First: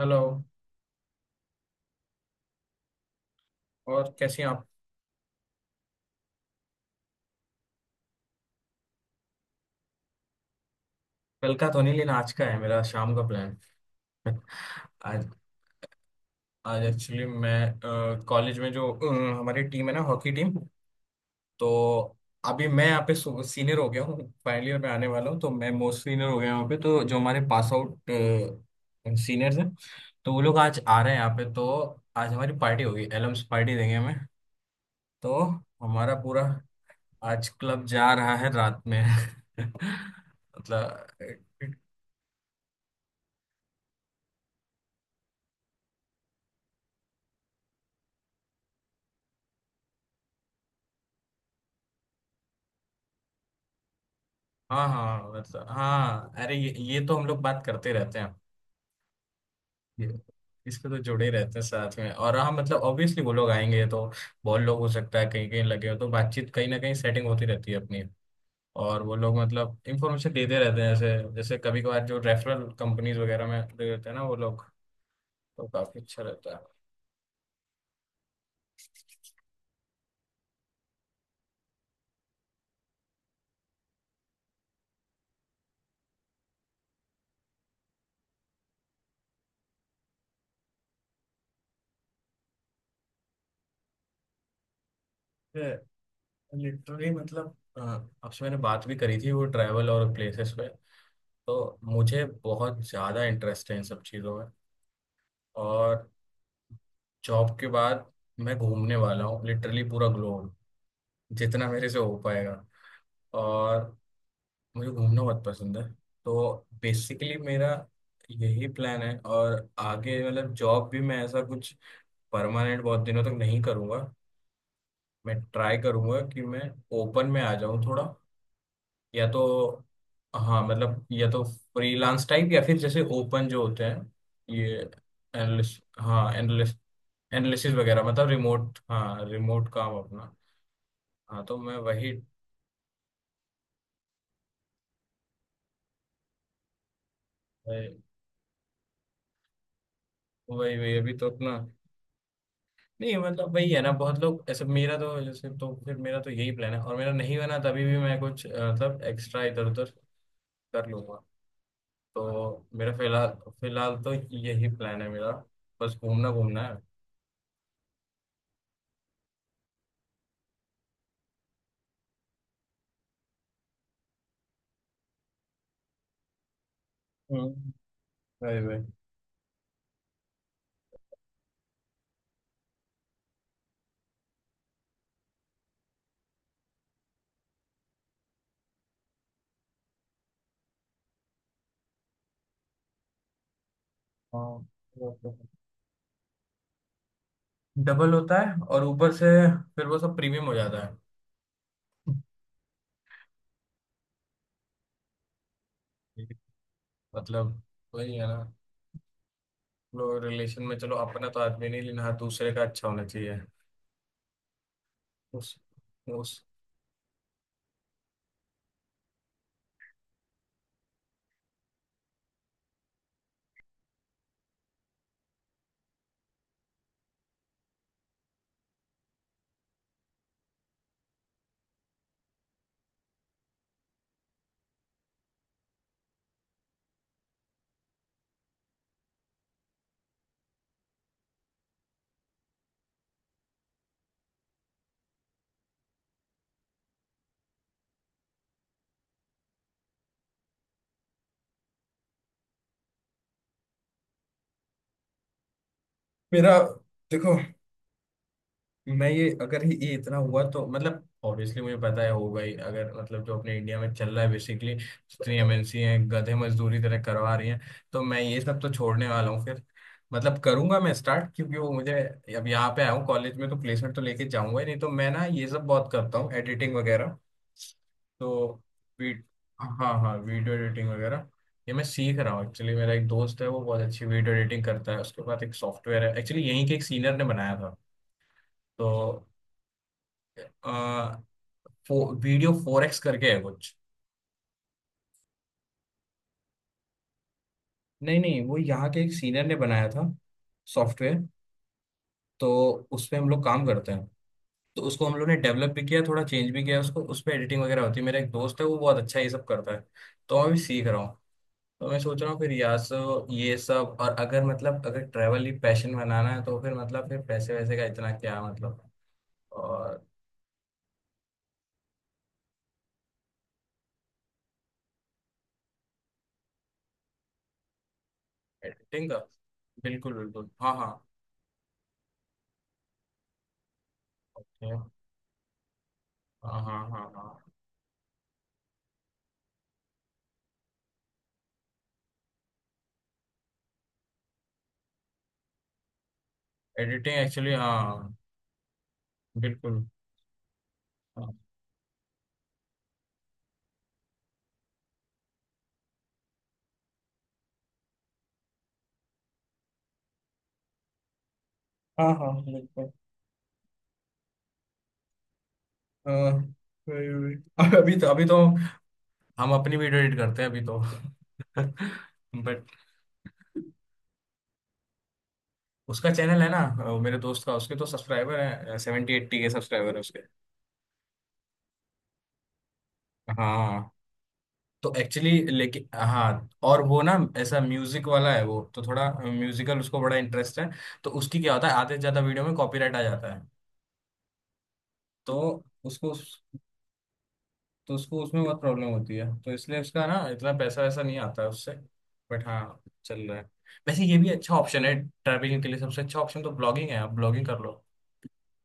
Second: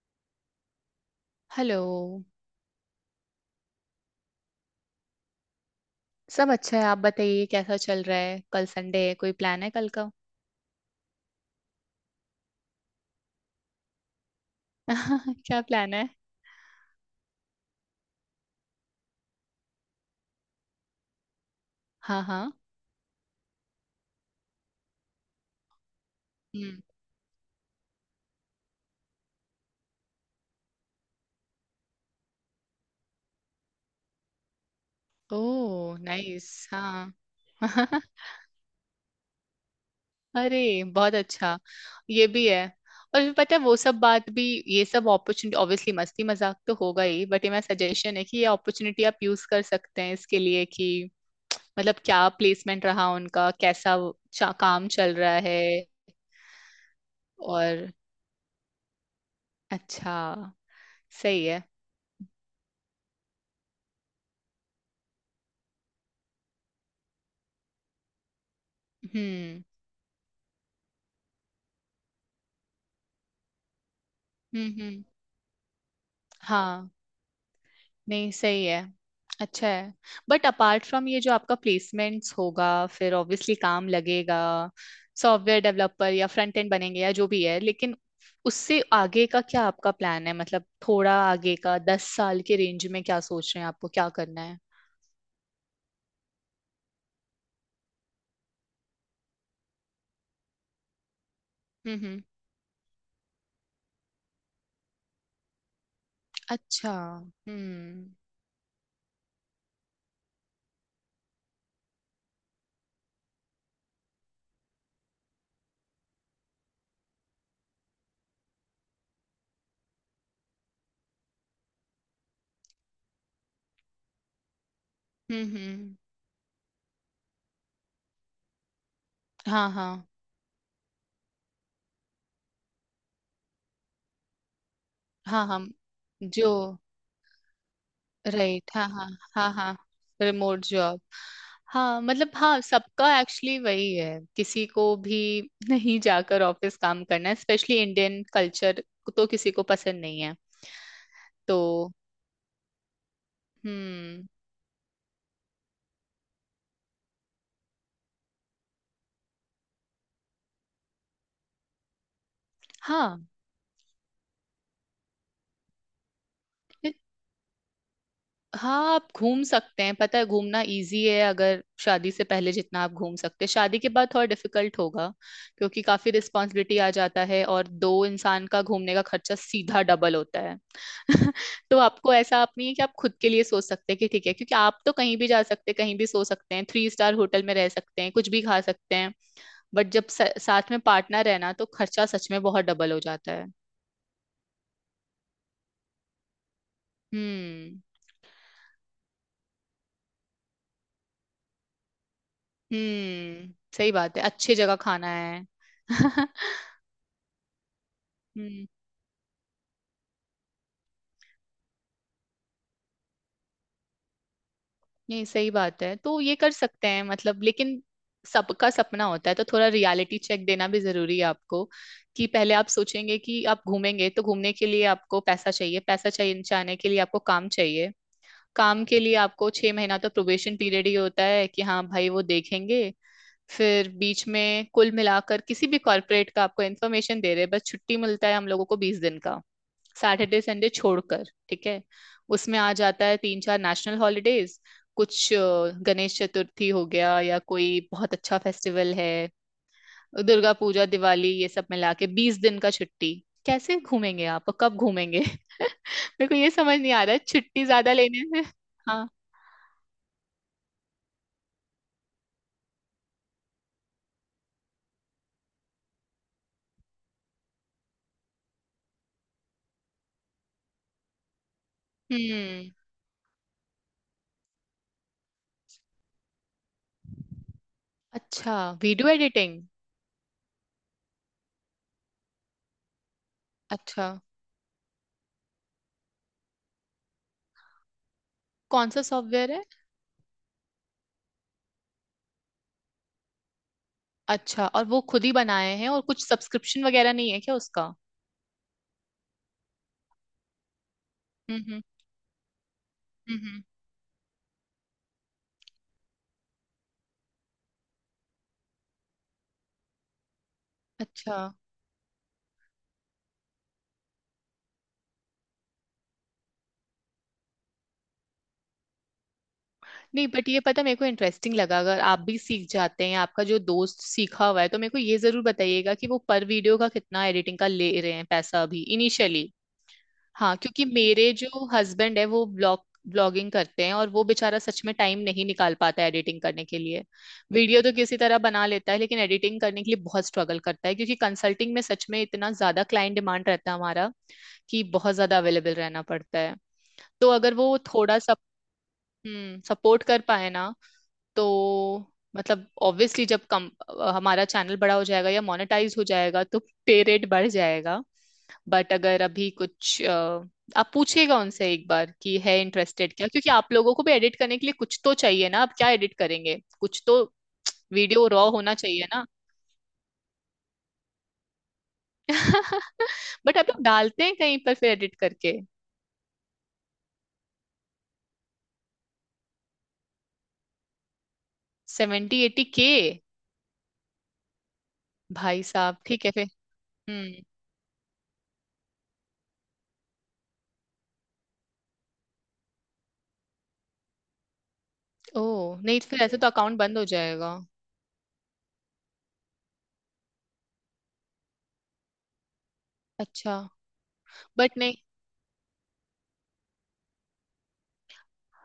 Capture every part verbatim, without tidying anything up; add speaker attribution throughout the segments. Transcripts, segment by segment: Speaker 1: Hello.
Speaker 2: Hello.
Speaker 1: और कैसी हैं आप।
Speaker 2: सब अच्छा है, आप बताइए कैसा चल रहा है। कल संडे है, कोई प्लान है कल का?
Speaker 1: कल का तो नहीं लेना, आज का है मेरा शाम का प्लान। आज
Speaker 2: क्या प्लान है?
Speaker 1: आज एक्चुअली मैं कॉलेज में जो अ, हमारी टीम है ना, हॉकी टीम, तो
Speaker 2: हाँ हाँ।
Speaker 1: अभी मैं यहाँ पे सीनियर हो गया हूँ, फाइनल ईयर में आने वाला हूँ, तो मैं मोस्ट सीनियर हो गया यहाँ पे।
Speaker 2: हम्म।
Speaker 1: तो जो हमारे पास आउट सीनियर्स हैं, तो वो लोग आज आ रहे हैं यहाँ पे। तो आज हमारी पार्टी होगी, एलम्स पार्टी देंगे हमें, तो
Speaker 2: ओह
Speaker 1: हमारा पूरा
Speaker 2: नाइस। हाँ।
Speaker 1: आज क्लब जा रहा है रात में।
Speaker 2: अरे
Speaker 1: मतलब।
Speaker 2: बहुत अच्छा। ये भी है। और फिर पता है वो सब बात भी। ये सब अपॉर्चुनिटी ऑब्वियसली मस्ती मजाक तो होगा ही, बट ये मेरा सजेशन है कि ये अपॉर्चुनिटी आप यूज कर सकते हैं इसके लिए कि मतलब क्या प्लेसमेंट रहा उनका, कैसा वो चा-
Speaker 1: हाँ
Speaker 2: काम चल
Speaker 1: हाँ,
Speaker 2: रहा है।
Speaker 1: मतलब हाँ, अरे ये, ये तो हम लोग बात
Speaker 2: और?
Speaker 1: करते रहते हैं।
Speaker 2: अच्छा।
Speaker 1: ये इस पे तो जुड़े
Speaker 2: सही
Speaker 1: रहते
Speaker 2: है।
Speaker 1: हैं साथ में। और हाँ, मतलब ऑब्वियसली वो लोग आएंगे तो बहुत लोग हो सकता है कहीं कहीं लगे हो, तो बातचीत कहीं ना कहीं सेटिंग होती रहती है अपनी। और वो लोग
Speaker 2: हम्म
Speaker 1: मतलब इंफॉर्मेशन देते रहते हैं, जैसे जैसे कभी कभार जो रेफरल कंपनीज वगैरह में दे देते हैं ना वो लोग,
Speaker 2: हम्म हम्म।
Speaker 1: तो काफी अच्छा रहता
Speaker 2: हाँ। नहीं सही है। अच्छा है। बट अपार्ट फ्रॉम ये जो आपका प्लेसमेंट्स होगा फिर ऑब्वियसली काम लगेगा, सॉफ्टवेयर डेवलपर या फ्रंट एंड बनेंगे या जो भी है, लेकिन उससे आगे का क्या आपका प्लान है? मतलब थोड़ा आगे का, दस साल के रेंज में क्या सोच रहे हैं, आपको क्या करना है?
Speaker 1: है। लिटरली मतलब अ, आपसे मैंने बात भी करी थी वो ट्रैवल और प्लेसेस पे। तो
Speaker 2: हम्म हम्म।
Speaker 1: मुझे बहुत ज्यादा इंटरेस्ट है इन सब चीजों में। और
Speaker 2: अच्छा
Speaker 1: जॉब के बाद
Speaker 2: हम्म।
Speaker 1: मैं घूमने वाला हूँ, लिटरली पूरा ग्लोब, जितना मेरे से हो पाएगा। और मुझे घूमना बहुत पसंद है, तो बेसिकली मेरा यही प्लान है। और आगे मतलब जॉब भी मैं ऐसा कुछ परमानेंट बहुत दिनों तक नहीं करूँगा। मैं
Speaker 2: हम्म
Speaker 1: ट्राई
Speaker 2: हम्म।
Speaker 1: करूँगा कि मैं ओपन में आ जाऊँ थोड़ा, या
Speaker 2: हाँ
Speaker 1: तो,
Speaker 2: हाँ।
Speaker 1: हाँ मतलब या तो फ्रीलांस टाइप, या फिर जैसे ओपन जो होते हैं, ये
Speaker 2: हाँ हम
Speaker 1: एनालिस्ट, हाँ
Speaker 2: जो,
Speaker 1: एनालिस्ट, एनालिसिस वगैरह, मतलब
Speaker 2: राइट।
Speaker 1: रिमोट,
Speaker 2: हाँ हाँ।
Speaker 1: हाँ
Speaker 2: हाँ
Speaker 1: रिमोट
Speaker 2: हाँ।
Speaker 1: काम अपना।
Speaker 2: Remote job.
Speaker 1: हाँ, तो मैं
Speaker 2: हाँ
Speaker 1: वही।
Speaker 2: मतलब हाँ, सबका एक्चुअली वही है, किसी को भी नहीं जाकर ऑफिस काम करना है, स्पेशली
Speaker 1: वही
Speaker 2: इंडियन कल्चर तो किसी को पसंद नहीं है।
Speaker 1: वही अभी तो अपना,
Speaker 2: तो।
Speaker 1: नहीं मतलब वही है ना, बहुत
Speaker 2: हम्म।
Speaker 1: लोग ऐसे मेरा तो जैसे, तो फिर मेरा तो यही प्लान है। और मेरा नहीं बना तभी भी मैं कुछ अ, मतलब एक्स्ट्रा इधर उधर कर लूंगा। तो मेरा
Speaker 2: हाँ
Speaker 1: फिलहाल, फिलहाल तो यही प्लान है मेरा, बस घूमना घूमना है।
Speaker 2: हाँ, आप घूम सकते हैं। पता है घूमना इजी है अगर शादी से पहले जितना आप घूम सकते हैं, शादी के बाद थोड़ा डिफिकल्ट होगा क्योंकि काफी रिस्पॉन्सिबिलिटी आ जाता है और
Speaker 1: हम्म।
Speaker 2: दो इंसान
Speaker 1: वही
Speaker 2: का
Speaker 1: वही
Speaker 2: घूमने का खर्चा सीधा डबल होता है। तो आपको ऐसा आप नहीं है कि आप खुद के लिए सोच सकते हैं कि ठीक है, क्योंकि आप तो कहीं भी जा सकते हैं, कहीं भी सो सकते हैं, थ्री स्टार होटल में रह सकते हैं, कुछ भी खा सकते हैं, बट जब स- साथ में पार्टनर है ना तो खर्चा सच में बहुत डबल हो जाता है।
Speaker 1: हाँ वो तो है।
Speaker 2: हम्म
Speaker 1: डबल होता है, और ऊपर से फिर वो सब प्रीमियम हो जाता
Speaker 2: हम्म सही बात है, अच्छी जगह खाना है।
Speaker 1: है। मतलब वही है ना,
Speaker 2: हम्म।
Speaker 1: लोग रिलेशन में चलो अपना तो आदमी नहीं लेना, दूसरे का अच्छा होना चाहिए।
Speaker 2: नहीं सही
Speaker 1: उस
Speaker 2: बात है, तो ये
Speaker 1: उस
Speaker 2: कर सकते हैं मतलब, लेकिन सबका सपना होता है, तो थोड़ा रियलिटी चेक देना भी जरूरी है आपको कि पहले आप सोचेंगे कि आप घूमेंगे, तो घूमने के लिए आपको पैसा चाहिए, पैसा चाहिए जाने के लिए, आपको काम चाहिए, काम के लिए आपको छह महीना तो प्रोबेशन पीरियड ही होता है कि हाँ भाई वो देखेंगे। फिर बीच में कुल मिलाकर किसी भी कॉर्पोरेट का आपको इन्फॉर्मेशन दे रहे हैं, बस छुट्टी मिलता है हम लोगों को बीस दिन का, सैटरडे संडे छोड़कर। ठीक है, उसमें आ जाता है तीन चार नेशनल हॉलीडेज, कुछ अ, गणेश चतुर्थी हो गया या कोई बहुत अच्छा फेस्टिवल है, दुर्गा पूजा, दिवाली, ये सब मिला के बीस दिन का छुट्टी। कैसे घूमेंगे आप और कब घूमेंगे? मेरे को ये
Speaker 1: मेरा
Speaker 2: समझ नहीं आ रहा है
Speaker 1: देखो,
Speaker 2: छुट्टी ज्यादा लेने से।
Speaker 1: मैं
Speaker 2: हाँ।
Speaker 1: ये अगर ये ये इतना हुआ तो मतलब ऑब्वियसली मुझे पता है होगा ही, अगर मतलब जो अपने इंडिया में चल रहा है बेसिकली, जितनी एमएनसी हैं गधे मजदूरी तरह करवा रही हैं। तो मैं ये सब तो छोड़ने वाला हूँ फिर। मतलब करूंगा मैं स्टार्ट, क्योंकि वो मुझे, अब यहाँ
Speaker 2: हम्म।
Speaker 1: पे आया हूँ कॉलेज में तो प्लेसमेंट तो लेके जाऊंगा ही, नहीं तो मैं ना ये सब बहुत करता हूँ एडिटिंग वगैरह।
Speaker 2: अच्छा।
Speaker 1: तो
Speaker 2: वीडियो
Speaker 1: वी-
Speaker 2: एडिटिंग।
Speaker 1: हाँ हाँ, वीडियो एडिटिंग वगैरह। ये मैं सीख रहा हूँ एक्चुअली, मेरा एक दोस्त है वो बहुत अच्छी
Speaker 2: अच्छा,
Speaker 1: वीडियो एडिटिंग करता है। उसके बाद एक सॉफ्टवेयर है एक्चुअली, यहीं के एक सीनियर ने बनाया था।
Speaker 2: कौन सा
Speaker 1: तो
Speaker 2: सॉफ्टवेयर है?
Speaker 1: आ, फो, वीडियो फोर एक्स करके है कुछ।
Speaker 2: अच्छा, और वो खुद ही बनाए हैं और कुछ सब्सक्रिप्शन वगैरह नहीं है क्या उसका?
Speaker 1: नहीं नहीं, वो यहाँ के एक सीनियर ने बनाया था सॉफ्टवेयर,
Speaker 2: हम्म हम्म।
Speaker 1: तो उस पे हम
Speaker 2: हम्म
Speaker 1: लोग
Speaker 2: हम्म,
Speaker 1: काम करते हैं। तो उसको हम लोग ने डेवलप भी किया, थोड़ा चेंज भी किया उसको, उस पे एडिटिंग वगैरह होती है। मेरा एक दोस्त है वो बहुत अच्छा ये सब करता है, तो मैं भी सीख रहा हूँ।
Speaker 2: अच्छा।
Speaker 1: तो मैं सोच रहा हूँ फिर यहाँ से ये सब, और अगर मतलब अगर ट्रैवल ही पैशन बनाना है तो फिर मतलब फिर पैसे वैसे का इतना क्या मतलब। और
Speaker 2: नहीं बट ये पता, मेरे को इंटरेस्टिंग लगा, अगर आप भी सीख जाते हैं, आपका जो दोस्त सीखा हुआ है, तो मेरे को ये जरूर बताइएगा कि वो पर वीडियो का कितना एडिटिंग का ले रहे हैं पैसा, अभी
Speaker 1: एडिटिंग का
Speaker 2: इनिशियली।
Speaker 1: बिल्कुल बिल्कुल,
Speaker 2: हाँ,
Speaker 1: हाँ
Speaker 2: क्योंकि
Speaker 1: हाँ।
Speaker 2: मेरे जो हस्बैंड है वो ब्लॉग ब्लॉगिंग करते हैं, और वो बेचारा
Speaker 1: ओके,
Speaker 2: सच में टाइम नहीं निकाल पाता है एडिटिंग
Speaker 1: हाँ
Speaker 2: करने
Speaker 1: हाँ
Speaker 2: के लिए।
Speaker 1: हाँ हाँ।
Speaker 2: वीडियो तो किसी तरह बना लेता है, लेकिन एडिटिंग करने के लिए बहुत स्ट्रगल करता है, क्योंकि कंसल्टिंग में सच में इतना ज्यादा क्लाइंट डिमांड रहता है हमारा कि बहुत ज्यादा अवेलेबल रहना पड़ता है।
Speaker 1: एडिटिंग
Speaker 2: तो
Speaker 1: एक्चुअली
Speaker 2: अगर वो
Speaker 1: हाँ।
Speaker 2: थोड़ा सा हम्म
Speaker 1: बिल्कुल,
Speaker 2: सपोर्ट कर पाए ना,
Speaker 1: हाँ।
Speaker 2: तो मतलब ऑब्वियसली जब कम अ, हमारा चैनल बड़ा हो जाएगा या मोनेटाइज हो जाएगा, तो पे रेट बढ़ जाएगा। बट अगर अभी कुछ अ, आप पूछिएगा उनसे एक
Speaker 1: हाँ
Speaker 2: बार
Speaker 1: हाँ,
Speaker 2: कि है
Speaker 1: बिल्कुल।
Speaker 2: इंटरेस्टेड क्या, क्योंकि आप लोगों को भी एडिट करने के लिए कुछ तो चाहिए ना, आप क्या एडिट
Speaker 1: हाँ,
Speaker 2: करेंगे, कुछ
Speaker 1: वही
Speaker 2: तो
Speaker 1: वही अब अभी तो अभी
Speaker 2: वीडियो
Speaker 1: तो
Speaker 2: रॉ होना चाहिए ना।
Speaker 1: हम अपनी वीडियो एडिट करते हैं अभी तो। बट
Speaker 2: बट आप लोग डालते हैं कहीं पर फिर एडिट करके?
Speaker 1: उसका चैनल है ना, अ, मेरे दोस्त का, उसके तो सब्सक्राइबर है, सेवेंटी एट्टी के सब्सक्राइबर है उसके।
Speaker 2: Seventy eighty K?
Speaker 1: हाँ, तो एक्चुअली
Speaker 2: भाई
Speaker 1: लेकिन
Speaker 2: साहब ठीक है फिर।
Speaker 1: हाँ, और वो ना
Speaker 2: हम्म।
Speaker 1: ऐसा म्यूजिक वाला है वो, तो थोड़ा म्यूजिकल उसको बड़ा इंटरेस्ट है। तो उसकी क्या होता है, आधे से ज्यादा वीडियो में कॉपीराइट आ जाता है। तो
Speaker 2: ओह नहीं, तो
Speaker 1: उसको,
Speaker 2: फिर ऐसे तो अकाउंट बंद हो जाएगा।
Speaker 1: तो उसको उसमें बहुत प्रॉब्लम होती है, तो इसलिए उसका ना इतना पैसा वैसा नहीं आता है उससे। बट हाँ चल रहा है।
Speaker 2: अच्छा।
Speaker 1: वैसे ये भी अच्छा
Speaker 2: बट
Speaker 1: ऑप्शन है,
Speaker 2: नहीं।
Speaker 1: ट्रैवलिंग के लिए सबसे अच्छा ऑप्शन तो ब्लॉगिंग है, आप ब्लॉगिंग कर लो।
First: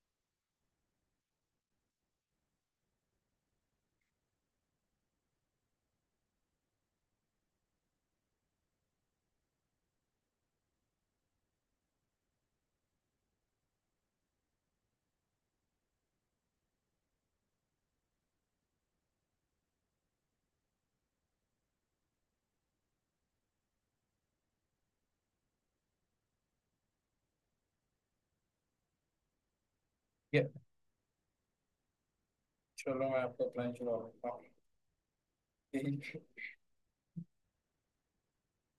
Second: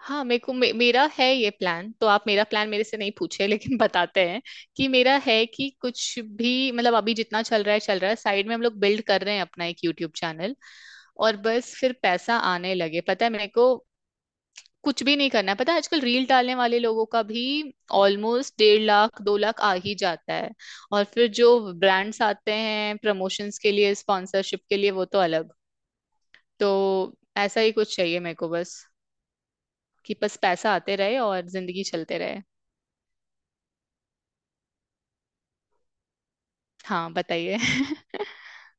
Speaker 2: हाँ मेरे को मे, मेरा है ये प्लान, तो आप मेरा प्लान मेरे से नहीं पूछे लेकिन बताते हैं कि मेरा है कि कुछ भी मतलब, अभी जितना चल रहा है चल रहा है, साइड में हम लोग बिल्ड कर रहे हैं अपना एक यूट्यूब चैनल, और बस फिर पैसा आने लगे, पता है मेरे को कुछ भी नहीं करना है। पता है आजकल रील डालने वाले लोगों का भी ऑलमोस्ट डेढ़ लाख दो लाख आ ही जाता है, और फिर जो ब्रांड्स आते हैं प्रमोशंस के लिए, स्पॉन्सरशिप के लिए, वो तो अलग। तो ऐसा ही कुछ चाहिए मेरे को, बस कि बस
Speaker 1: ये,
Speaker 2: पैसा आते रहे और जिंदगी चलते रहे।
Speaker 1: चलो मैं आपको प्लान चुरा लेता हूँ।
Speaker 2: हाँ बताइए।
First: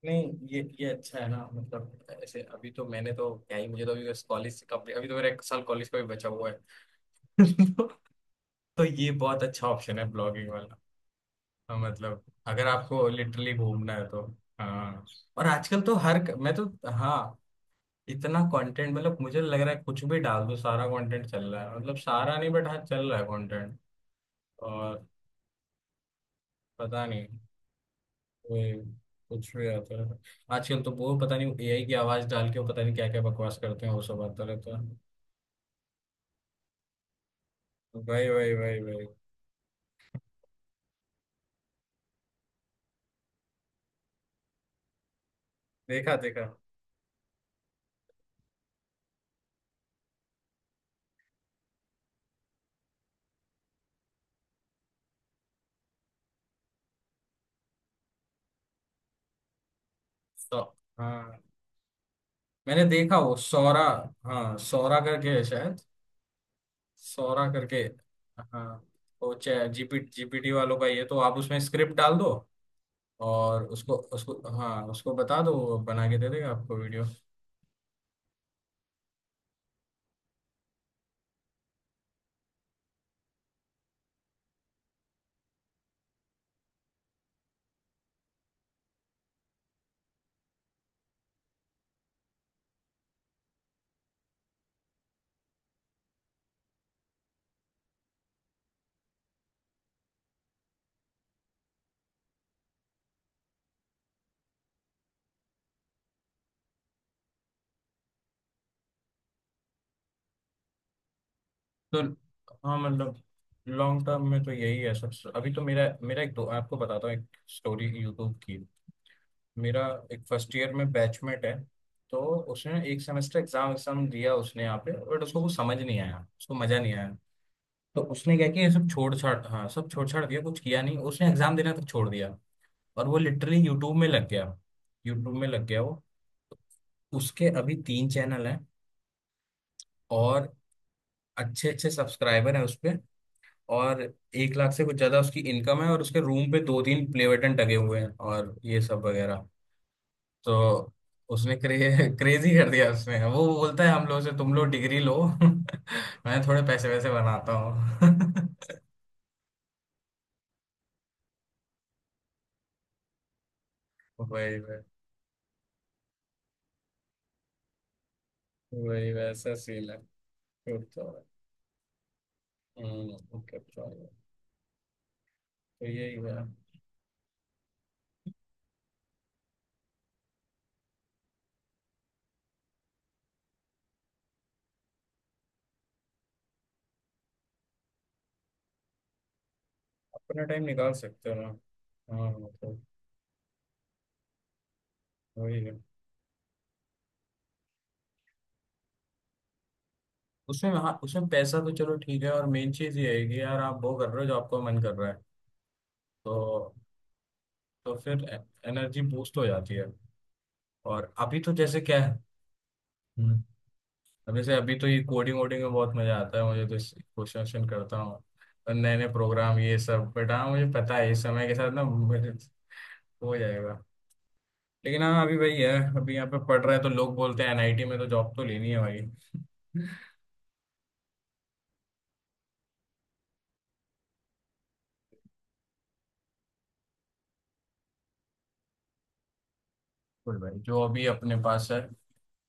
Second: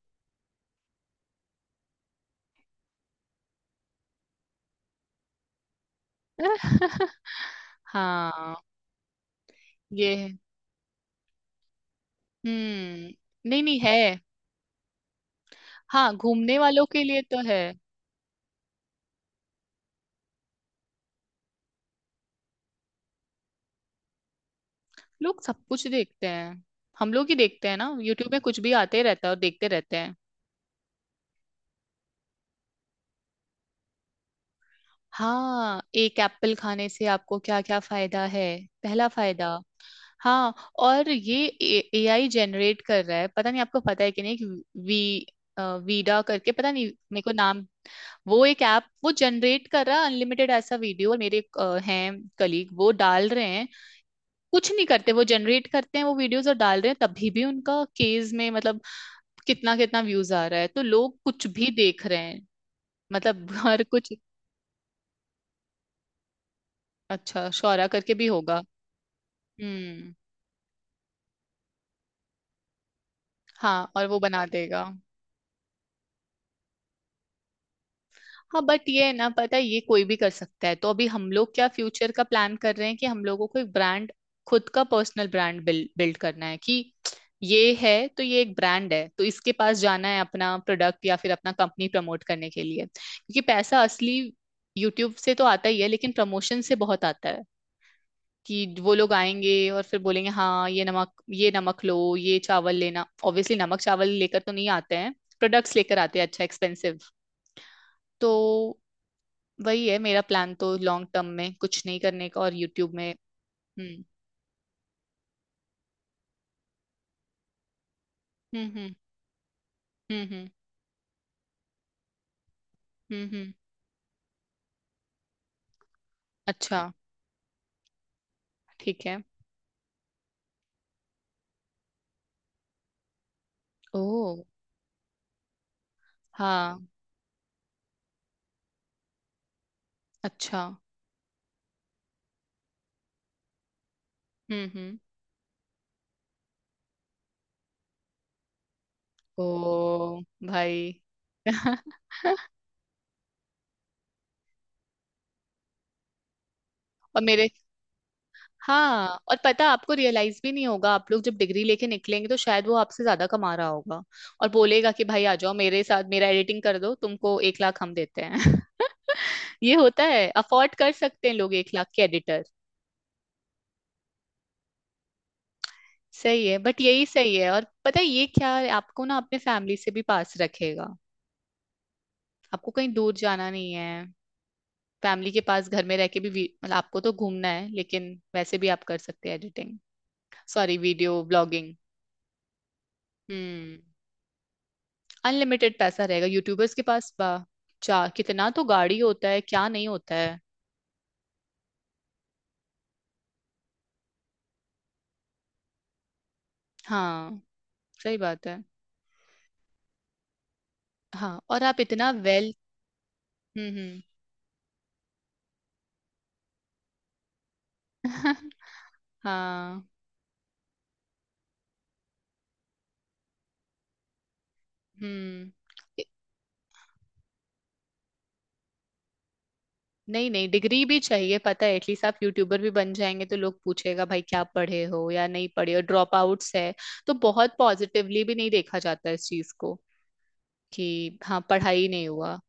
Speaker 1: नहीं ये ये अच्छा है ना मतलब, ऐसे अभी तो मैंने तो क्या ही, मुझे तो अभी कॉलेज से कम्प्लीट, अभी तो मेरा एक साल कॉलेज का भी बचा हुआ है।
Speaker 2: हाँ
Speaker 1: तो ये बहुत अच्छा ऑप्शन है
Speaker 2: ये है।
Speaker 1: ब्लॉगिंग वाला। हाँ, मतलब अगर आपको
Speaker 2: हम्म।
Speaker 1: लिटरली
Speaker 2: नहीं नहीं
Speaker 1: घूमना
Speaker 2: है।
Speaker 1: है तो हाँ। और आजकल तो
Speaker 2: हाँ,
Speaker 1: हर, मैं
Speaker 2: घूमने
Speaker 1: तो,
Speaker 2: वालों के
Speaker 1: हाँ
Speaker 2: लिए तो है।
Speaker 1: इतना कंटेंट मतलब, मुझे लग रहा है कुछ भी डाल दो सारा कंटेंट चल रहा है, मतलब सारा नहीं बट हाँ चल रहा है कंटेंट। और
Speaker 2: लोग सब कुछ देखते हैं।
Speaker 1: पता
Speaker 2: हम
Speaker 1: नहीं,
Speaker 2: लोग ही देखते हैं ना, यूट्यूब में कुछ भी
Speaker 1: कोई
Speaker 2: आते रहता है और
Speaker 1: कुछ भी
Speaker 2: देखते रहते
Speaker 1: आता है
Speaker 2: हैं।
Speaker 1: तो। आजकल तो वो पता नहीं एआई की आवाज डाल के वो पता नहीं क्या क्या बकवास करते हैं, वो सब आता रहता है।
Speaker 2: हाँ, एक एप्पल खाने से आपको क्या क्या फायदा
Speaker 1: वही
Speaker 2: है,
Speaker 1: वही वही वही
Speaker 2: पहला फायदा। हाँ। और ये ए आई जनरेट कर रहा है, पता नहीं आपको पता है कि नहीं, एक वी अ,
Speaker 1: देखा
Speaker 2: वीडा
Speaker 1: देखा।
Speaker 2: करके, पता नहीं मेरे को नाम, वो एक ऐप वो जनरेट कर रहा है अनलिमिटेड ऐसा वीडियो, और मेरे एक, अ, हैं कलीग, वो डाल रहे हैं, कुछ नहीं करते, वो जनरेट करते हैं वो वीडियोस और डाल रहे हैं, तभी भी उनका केस में मतलब कितना कितना व्यूज आ रहा
Speaker 1: सौ
Speaker 2: है, तो लोग
Speaker 1: हाँ
Speaker 2: कुछ भी देख रहे हैं
Speaker 1: मैंने देखा वो
Speaker 2: मतलब
Speaker 1: सौरा,
Speaker 2: हर कुछ।
Speaker 1: हाँ सौरा करके है शायद, सौरा
Speaker 2: अच्छा,
Speaker 1: करके।
Speaker 2: शौरा करके भी होगा।
Speaker 1: हाँ वो चैट जीपी
Speaker 2: हम्म।
Speaker 1: जीपीटी वालों का। ये तो आप उसमें स्क्रिप्ट डाल दो, और
Speaker 2: हाँ
Speaker 1: उसको
Speaker 2: और वो
Speaker 1: उसको
Speaker 2: बना देगा।
Speaker 1: हाँ उसको बता दो, वो बना के दे देगा आपको वीडियो।
Speaker 2: हाँ, बट ये है ना, पता है ये कोई भी कर सकता है, तो अभी हम लोग क्या फ्यूचर का प्लान कर रहे हैं कि हम लोगों को एक ब्रांड, खुद का पर्सनल ब्रांड बिल्ड बिल्ड करना है कि ये है, तो ये एक ब्रांड है, तो इसके पास जाना है अपना प्रोडक्ट या फिर अपना कंपनी प्रमोट करने के लिए, क्योंकि पैसा असली यूट्यूब से तो आता ही है, लेकिन प्रमोशन से बहुत आता है कि वो लोग आएंगे और फिर बोलेंगे हाँ ये नमक, ये नमक लो, ये चावल लेना, ऑब्वियसली नमक चावल लेकर तो नहीं आते हैं, प्रोडक्ट्स लेकर आते हैं, अच्छा एक्सपेंसिव। तो वही है मेरा प्लान, तो लॉन्ग टर्म में कुछ नहीं
Speaker 1: तो
Speaker 2: करने का और
Speaker 1: हाँ
Speaker 2: यूट्यूब में।
Speaker 1: मतलब,
Speaker 2: हम्म
Speaker 1: लॉन्ग टर्म में तो यही है सबसे। अभी तो मेरा मेरा एक दो आपको बताता हूँ एक स्टोरी यूट्यूब की।
Speaker 2: हम्म हम्म
Speaker 1: मेरा एक
Speaker 2: हम्म हम्म
Speaker 1: फर्स्ट ईयर में बैचमेट है। तो उसने एक
Speaker 2: हम्म
Speaker 1: सेमेस्टर
Speaker 2: हम्म,
Speaker 1: एग्जाम एग्जाम दिया उसने यहाँ पे, बट उसको कुछ समझ नहीं आया, उसको मजा
Speaker 2: अच्छा।
Speaker 1: नहीं आया। तो उसने क्या किया, ये सब
Speaker 2: ठीक
Speaker 1: छोड़
Speaker 2: है।
Speaker 1: छाड़, हाँ सब छोड़ छाड़ दिया, कुछ किया नहीं, उसने एग्जाम देना तक छोड़ दिया। और वो लिटरली यूट्यूब
Speaker 2: ओ।
Speaker 1: में लग गया, यूट्यूब में लग गया वो।
Speaker 2: हाँ।
Speaker 1: उसके अभी तीन चैनल हैं, और
Speaker 2: अच्छा।
Speaker 1: अच्छे अच्छे सब्सक्राइबर हैं उस पे। और एक
Speaker 2: हम्म
Speaker 1: लाख से कुछ
Speaker 2: हम्म।
Speaker 1: ज्यादा उसकी इनकम है, और उसके रूम पे दो तीन प्ले बटन टंगे हुए हैं और ये सब वगैरह।
Speaker 2: ओ।
Speaker 1: तो
Speaker 2: भाई।
Speaker 1: उसने क्रे, क्रेजी कर दिया उसने। वो बोलता है हम लोग से, तुम लोग डिग्री लो, मैं थोड़े पैसे वैसे
Speaker 2: और मेरे।
Speaker 1: बनाता हूँ।
Speaker 2: हाँ और पता है, आपको रियलाइज भी नहीं होगा, आप लोग जब डिग्री लेके निकलेंगे तो शायद वो आपसे ज्यादा कमा रहा होगा, और
Speaker 1: वही वही
Speaker 2: बोलेगा कि भाई आ जाओ मेरे साथ, मेरा एडिटिंग कर दो, तुमको एक लाख हम देते हैं।
Speaker 1: वही वैसा
Speaker 2: ये
Speaker 1: सीन है
Speaker 2: होता है, अफोर्ड
Speaker 1: फिर
Speaker 2: कर
Speaker 1: तो।
Speaker 2: सकते हैं लोग एक लाख के एडिटर।
Speaker 1: हम्म, ओके तो यही है।
Speaker 2: सही है, बट यही सही है। और पता है ये क्या है, आपको ना अपने फैमिली से भी पास रखेगा, आपको कहीं दूर जाना नहीं है, फैमिली के पास घर में रह के भी वी- मतलब आपको तो घूमना है लेकिन वैसे भी आप कर सकते हैं एडिटिंग,
Speaker 1: अपना टाइम
Speaker 2: सॉरी
Speaker 1: निकाल
Speaker 2: वीडियो
Speaker 1: सकते हो ना।
Speaker 2: ब्लॉगिंग।
Speaker 1: हाँ मतलब
Speaker 2: हम्म।
Speaker 1: वही
Speaker 2: अनलिमिटेड
Speaker 1: है।
Speaker 2: पैसा रहेगा यूट्यूबर्स के पास, वाह। चार कितना तो गाड़ी होता है क्या, नहीं होता है?
Speaker 1: उसमें हाँ उसमें पैसा तो चलो ठीक है, और मेन चीज ये है कि यार आप वो कर रहे हो जो आपको मन कर रहा है। तो
Speaker 2: हाँ
Speaker 1: तो
Speaker 2: सही
Speaker 1: फिर
Speaker 2: बात है।
Speaker 1: एनर्जी बूस्ट हो जाती है। और अभी
Speaker 2: हाँ
Speaker 1: तो
Speaker 2: और आप
Speaker 1: जैसे क्या
Speaker 2: इतना
Speaker 1: है,
Speaker 2: वेल।
Speaker 1: हम्म,
Speaker 2: हम्म
Speaker 1: अब जैसे अभी तो ये कोडिंग वोडिंग में बहुत मजा आता है मुझे तो, इस- क्वेश्चन वोश्चन करता हूँ
Speaker 2: हम्म।
Speaker 1: और नए नए प्रोग्राम ये
Speaker 2: हाँ।
Speaker 1: सब। बट हाँ मुझे पता है इस समय के साथ ना मुझे हो जाएगा। लेकिन हाँ अभी
Speaker 2: हम्म।
Speaker 1: वही है, अभी यहाँ पे पढ़ रहा है तो लोग बोलते हैं एनआईटी में तो जॉब तो लेनी है भाई। बिल्कुल।
Speaker 2: नहीं नहीं, डिग्री भी चाहिए, पता है एटलीस्ट। आप यूट्यूबर भी बन जाएंगे तो लोग पूछेगा भाई क्या पढ़े हो या नहीं पढ़े हो, ड्रॉप आउट्स है, तो बहुत पॉजिटिवली भी नहीं देखा जाता है इस चीज को
Speaker 1: भाई जो अभी
Speaker 2: कि
Speaker 1: अपने
Speaker 2: हाँ
Speaker 1: पास है,
Speaker 2: पढ़ाई नहीं हुआ।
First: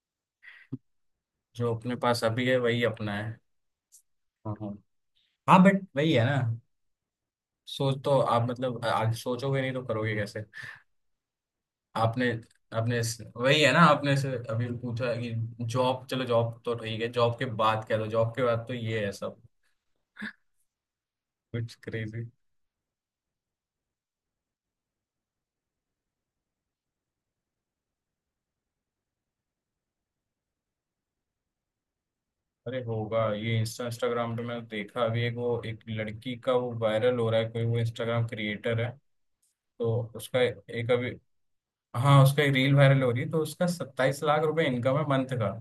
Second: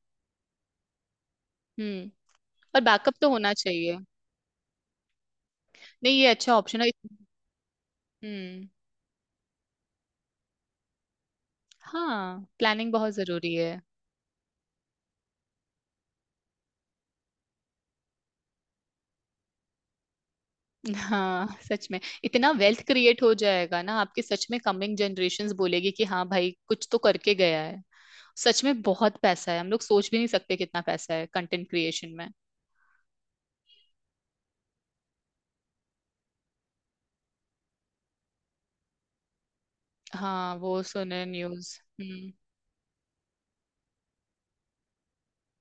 Speaker 1: जो अपने
Speaker 2: हम्म,
Speaker 1: पास अभी है
Speaker 2: और
Speaker 1: वही अपना
Speaker 2: बैकअप तो
Speaker 1: है।
Speaker 2: होना चाहिए।
Speaker 1: हाँ हाँ, हाँ बट वही
Speaker 2: नहीं
Speaker 1: है
Speaker 2: ये
Speaker 1: ना,
Speaker 2: अच्छा ऑप्शन है।
Speaker 1: सोच तो आप
Speaker 2: हम्म।
Speaker 1: मतलब आज सोचोगे नहीं तो करोगे कैसे। आपने
Speaker 2: हाँ, प्लानिंग
Speaker 1: आपने
Speaker 2: बहुत जरूरी
Speaker 1: वही है ना
Speaker 2: है।
Speaker 1: आपने से अभी पूछा कि जॉब, चलो जॉब तो ठीक है, जॉब के बाद क्या, तो जॉब के बाद तो ये है सब,
Speaker 2: हाँ
Speaker 1: कुछ
Speaker 2: सच में,
Speaker 1: क्रेजी।
Speaker 2: इतना वेल्थ क्रिएट हो जाएगा ना आपके, सच में कमिंग जनरेशंस बोलेगी कि हाँ भाई कुछ तो करके गया है। सच में बहुत पैसा है, हम लोग सोच भी नहीं सकते कितना पैसा है कंटेंट क्रिएशन में।
Speaker 1: अरे होगा, ये इंस्टा इंस्टाग्राम पे मैंने देखा अभी, एक वो एक लड़की का वो वायरल हो रहा है, कोई वो इंस्टाग्राम क्रिएटर है। तो उसका
Speaker 2: हाँ वो
Speaker 1: एक अभी
Speaker 2: सुने न्यूज।
Speaker 1: हाँ
Speaker 2: हम्म।
Speaker 1: उसका एक रील वायरल हो रही है, तो उसका सत्ताईस लाख रुपए इनकम है मंथ का।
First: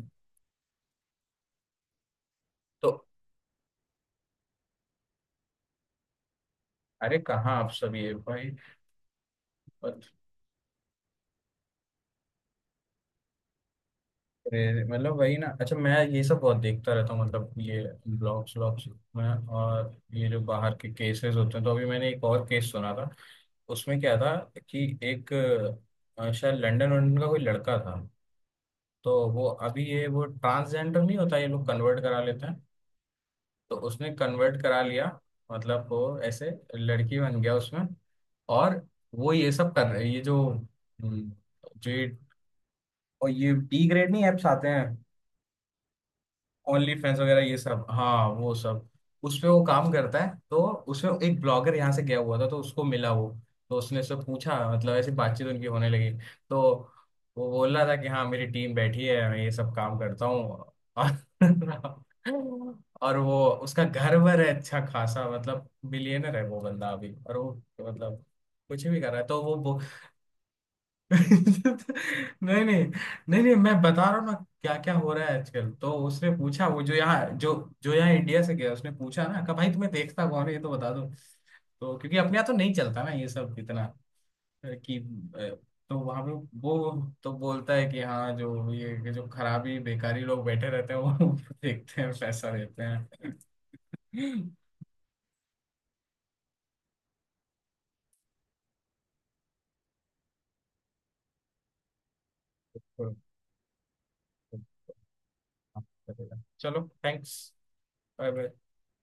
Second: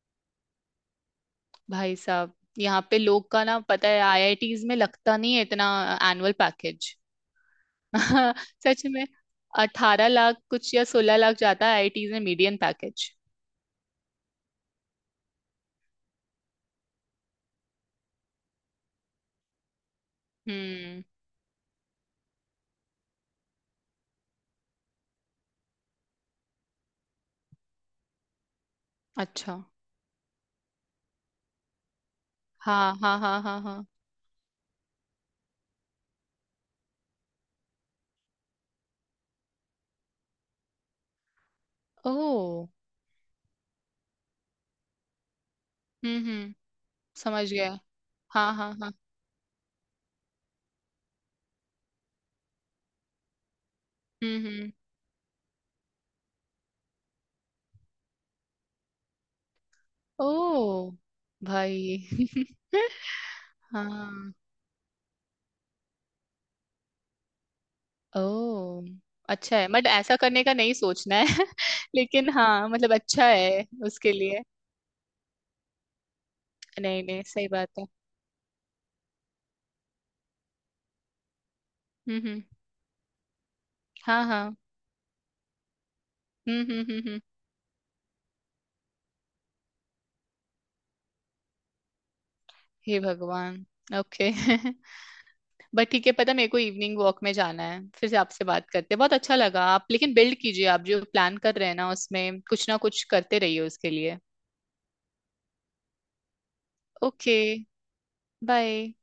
Speaker 2: भाई साहब यहाँ
Speaker 1: तो
Speaker 2: पे लोग का ना, पता है आई आई टीज में लगता नहीं है इतना एनुअल पैकेज।
Speaker 1: अरे कहाँ, आप सब ये भाई।
Speaker 2: सच में। अठारह लाख कुछ या सोलह लाख जाता है आई आई टीज में मीडियन पैकेज।
Speaker 1: अरे, मतलब वही ना, अच्छा मैं ये सब बहुत देखता रहता हूँ मतलब ये ब्लॉग्स व्लॉग्स में और ये जो बाहर के
Speaker 2: हम्म।
Speaker 1: केसेस होते हैं। तो अभी मैंने एक और केस सुना था, उसमें क्या था कि एक अ, शायद लंदन वंदन का कोई लड़का था, तो वो
Speaker 2: अच्छा।
Speaker 1: अभी ये वो ट्रांसजेंडर नहीं होता, ये लोग कन्वर्ट करा लेते हैं।
Speaker 2: हाँ हाँ हाँ हाँ
Speaker 1: तो
Speaker 2: हाँ।
Speaker 1: उसने कन्वर्ट करा लिया, मतलब वो ऐसे लड़की बन गया उसमें। और वो ये सब कर रहे, ये जो हम्म, जो ये-
Speaker 2: ओ।
Speaker 1: और ये डी ग्रेड नहीं एप्स आते हैं,
Speaker 2: हम्म हम्म।
Speaker 1: ओनली फैंस वगैरह
Speaker 2: समझ
Speaker 1: ये
Speaker 2: गया।
Speaker 1: सब, हाँ
Speaker 2: हाँ
Speaker 1: वो
Speaker 2: हाँ
Speaker 1: सब।
Speaker 2: हाँ।
Speaker 1: उसपे वो काम करता है। तो उसमें एक ब्लॉगर यहाँ से गया हुआ था, तो उसको मिला वो। तो उसने उससे
Speaker 2: हम्म
Speaker 1: पूछा,
Speaker 2: हम्म।
Speaker 1: मतलब ऐसी बातचीत उनकी होने लगी, तो वो बोल रहा था कि हाँ मेरी टीम बैठी है मैं ये सब काम करता हूँ।
Speaker 2: ओ। भाई।
Speaker 1: और और वो उसका घर
Speaker 2: हाँ।
Speaker 1: वर है अच्छा खासा, मतलब बिलियनर है वो बंदा अभी। और वो मतलब
Speaker 2: ओ।
Speaker 1: कुछ भी कर रहा है तो वो
Speaker 2: अच्छा है,
Speaker 1: वो।
Speaker 2: बट ऐसा करने का नहीं सोचना है, लेकिन
Speaker 1: नहीं
Speaker 2: हाँ
Speaker 1: नहीं
Speaker 2: मतलब अच्छा
Speaker 1: नहीं नहीं,
Speaker 2: है
Speaker 1: मैं बता
Speaker 2: उसके
Speaker 1: रहा हूँ ना
Speaker 2: लिए।
Speaker 1: क्या क्या हो रहा है आजकल। तो उसने पूछा, वो जो
Speaker 2: नहीं नहीं
Speaker 1: यहाँ
Speaker 2: सही
Speaker 1: जो
Speaker 2: बात है।
Speaker 1: जो यहाँ इंडिया से गया, उसने पूछा ना, कहा भाई तुम्हें देखता कौन है ये तो बता दो, तो क्योंकि
Speaker 2: हम्म
Speaker 1: अपने
Speaker 2: हम्म।
Speaker 1: यहाँ तो नहीं चलता ना ये सब इतना,
Speaker 2: हाँ हाँ।
Speaker 1: अ, कि अ, तो वहां पे
Speaker 2: हम्म हम्म हम्म
Speaker 1: वो
Speaker 2: हम्म।
Speaker 1: तो बोलता है कि हाँ जो ये ये जो खराबी बेकारी लोग बैठे रहते हैं वो देखते हैं पैसा देते
Speaker 2: हे
Speaker 1: हैं।
Speaker 2: भगवान। ओके। बट ठीक है, पता मेरे को इवनिंग वॉक में जाना है, फिर से आपसे बात करते हैं, बहुत अच्छा लगा आप, लेकिन बिल्ड कीजिए आप जो प्लान कर रहे हैं ना, उसमें कुछ ना कुछ करते रहिए उसके लिए।
Speaker 1: चलो thanks.
Speaker 2: Okay.
Speaker 1: Bye bye.
Speaker 2: Bye.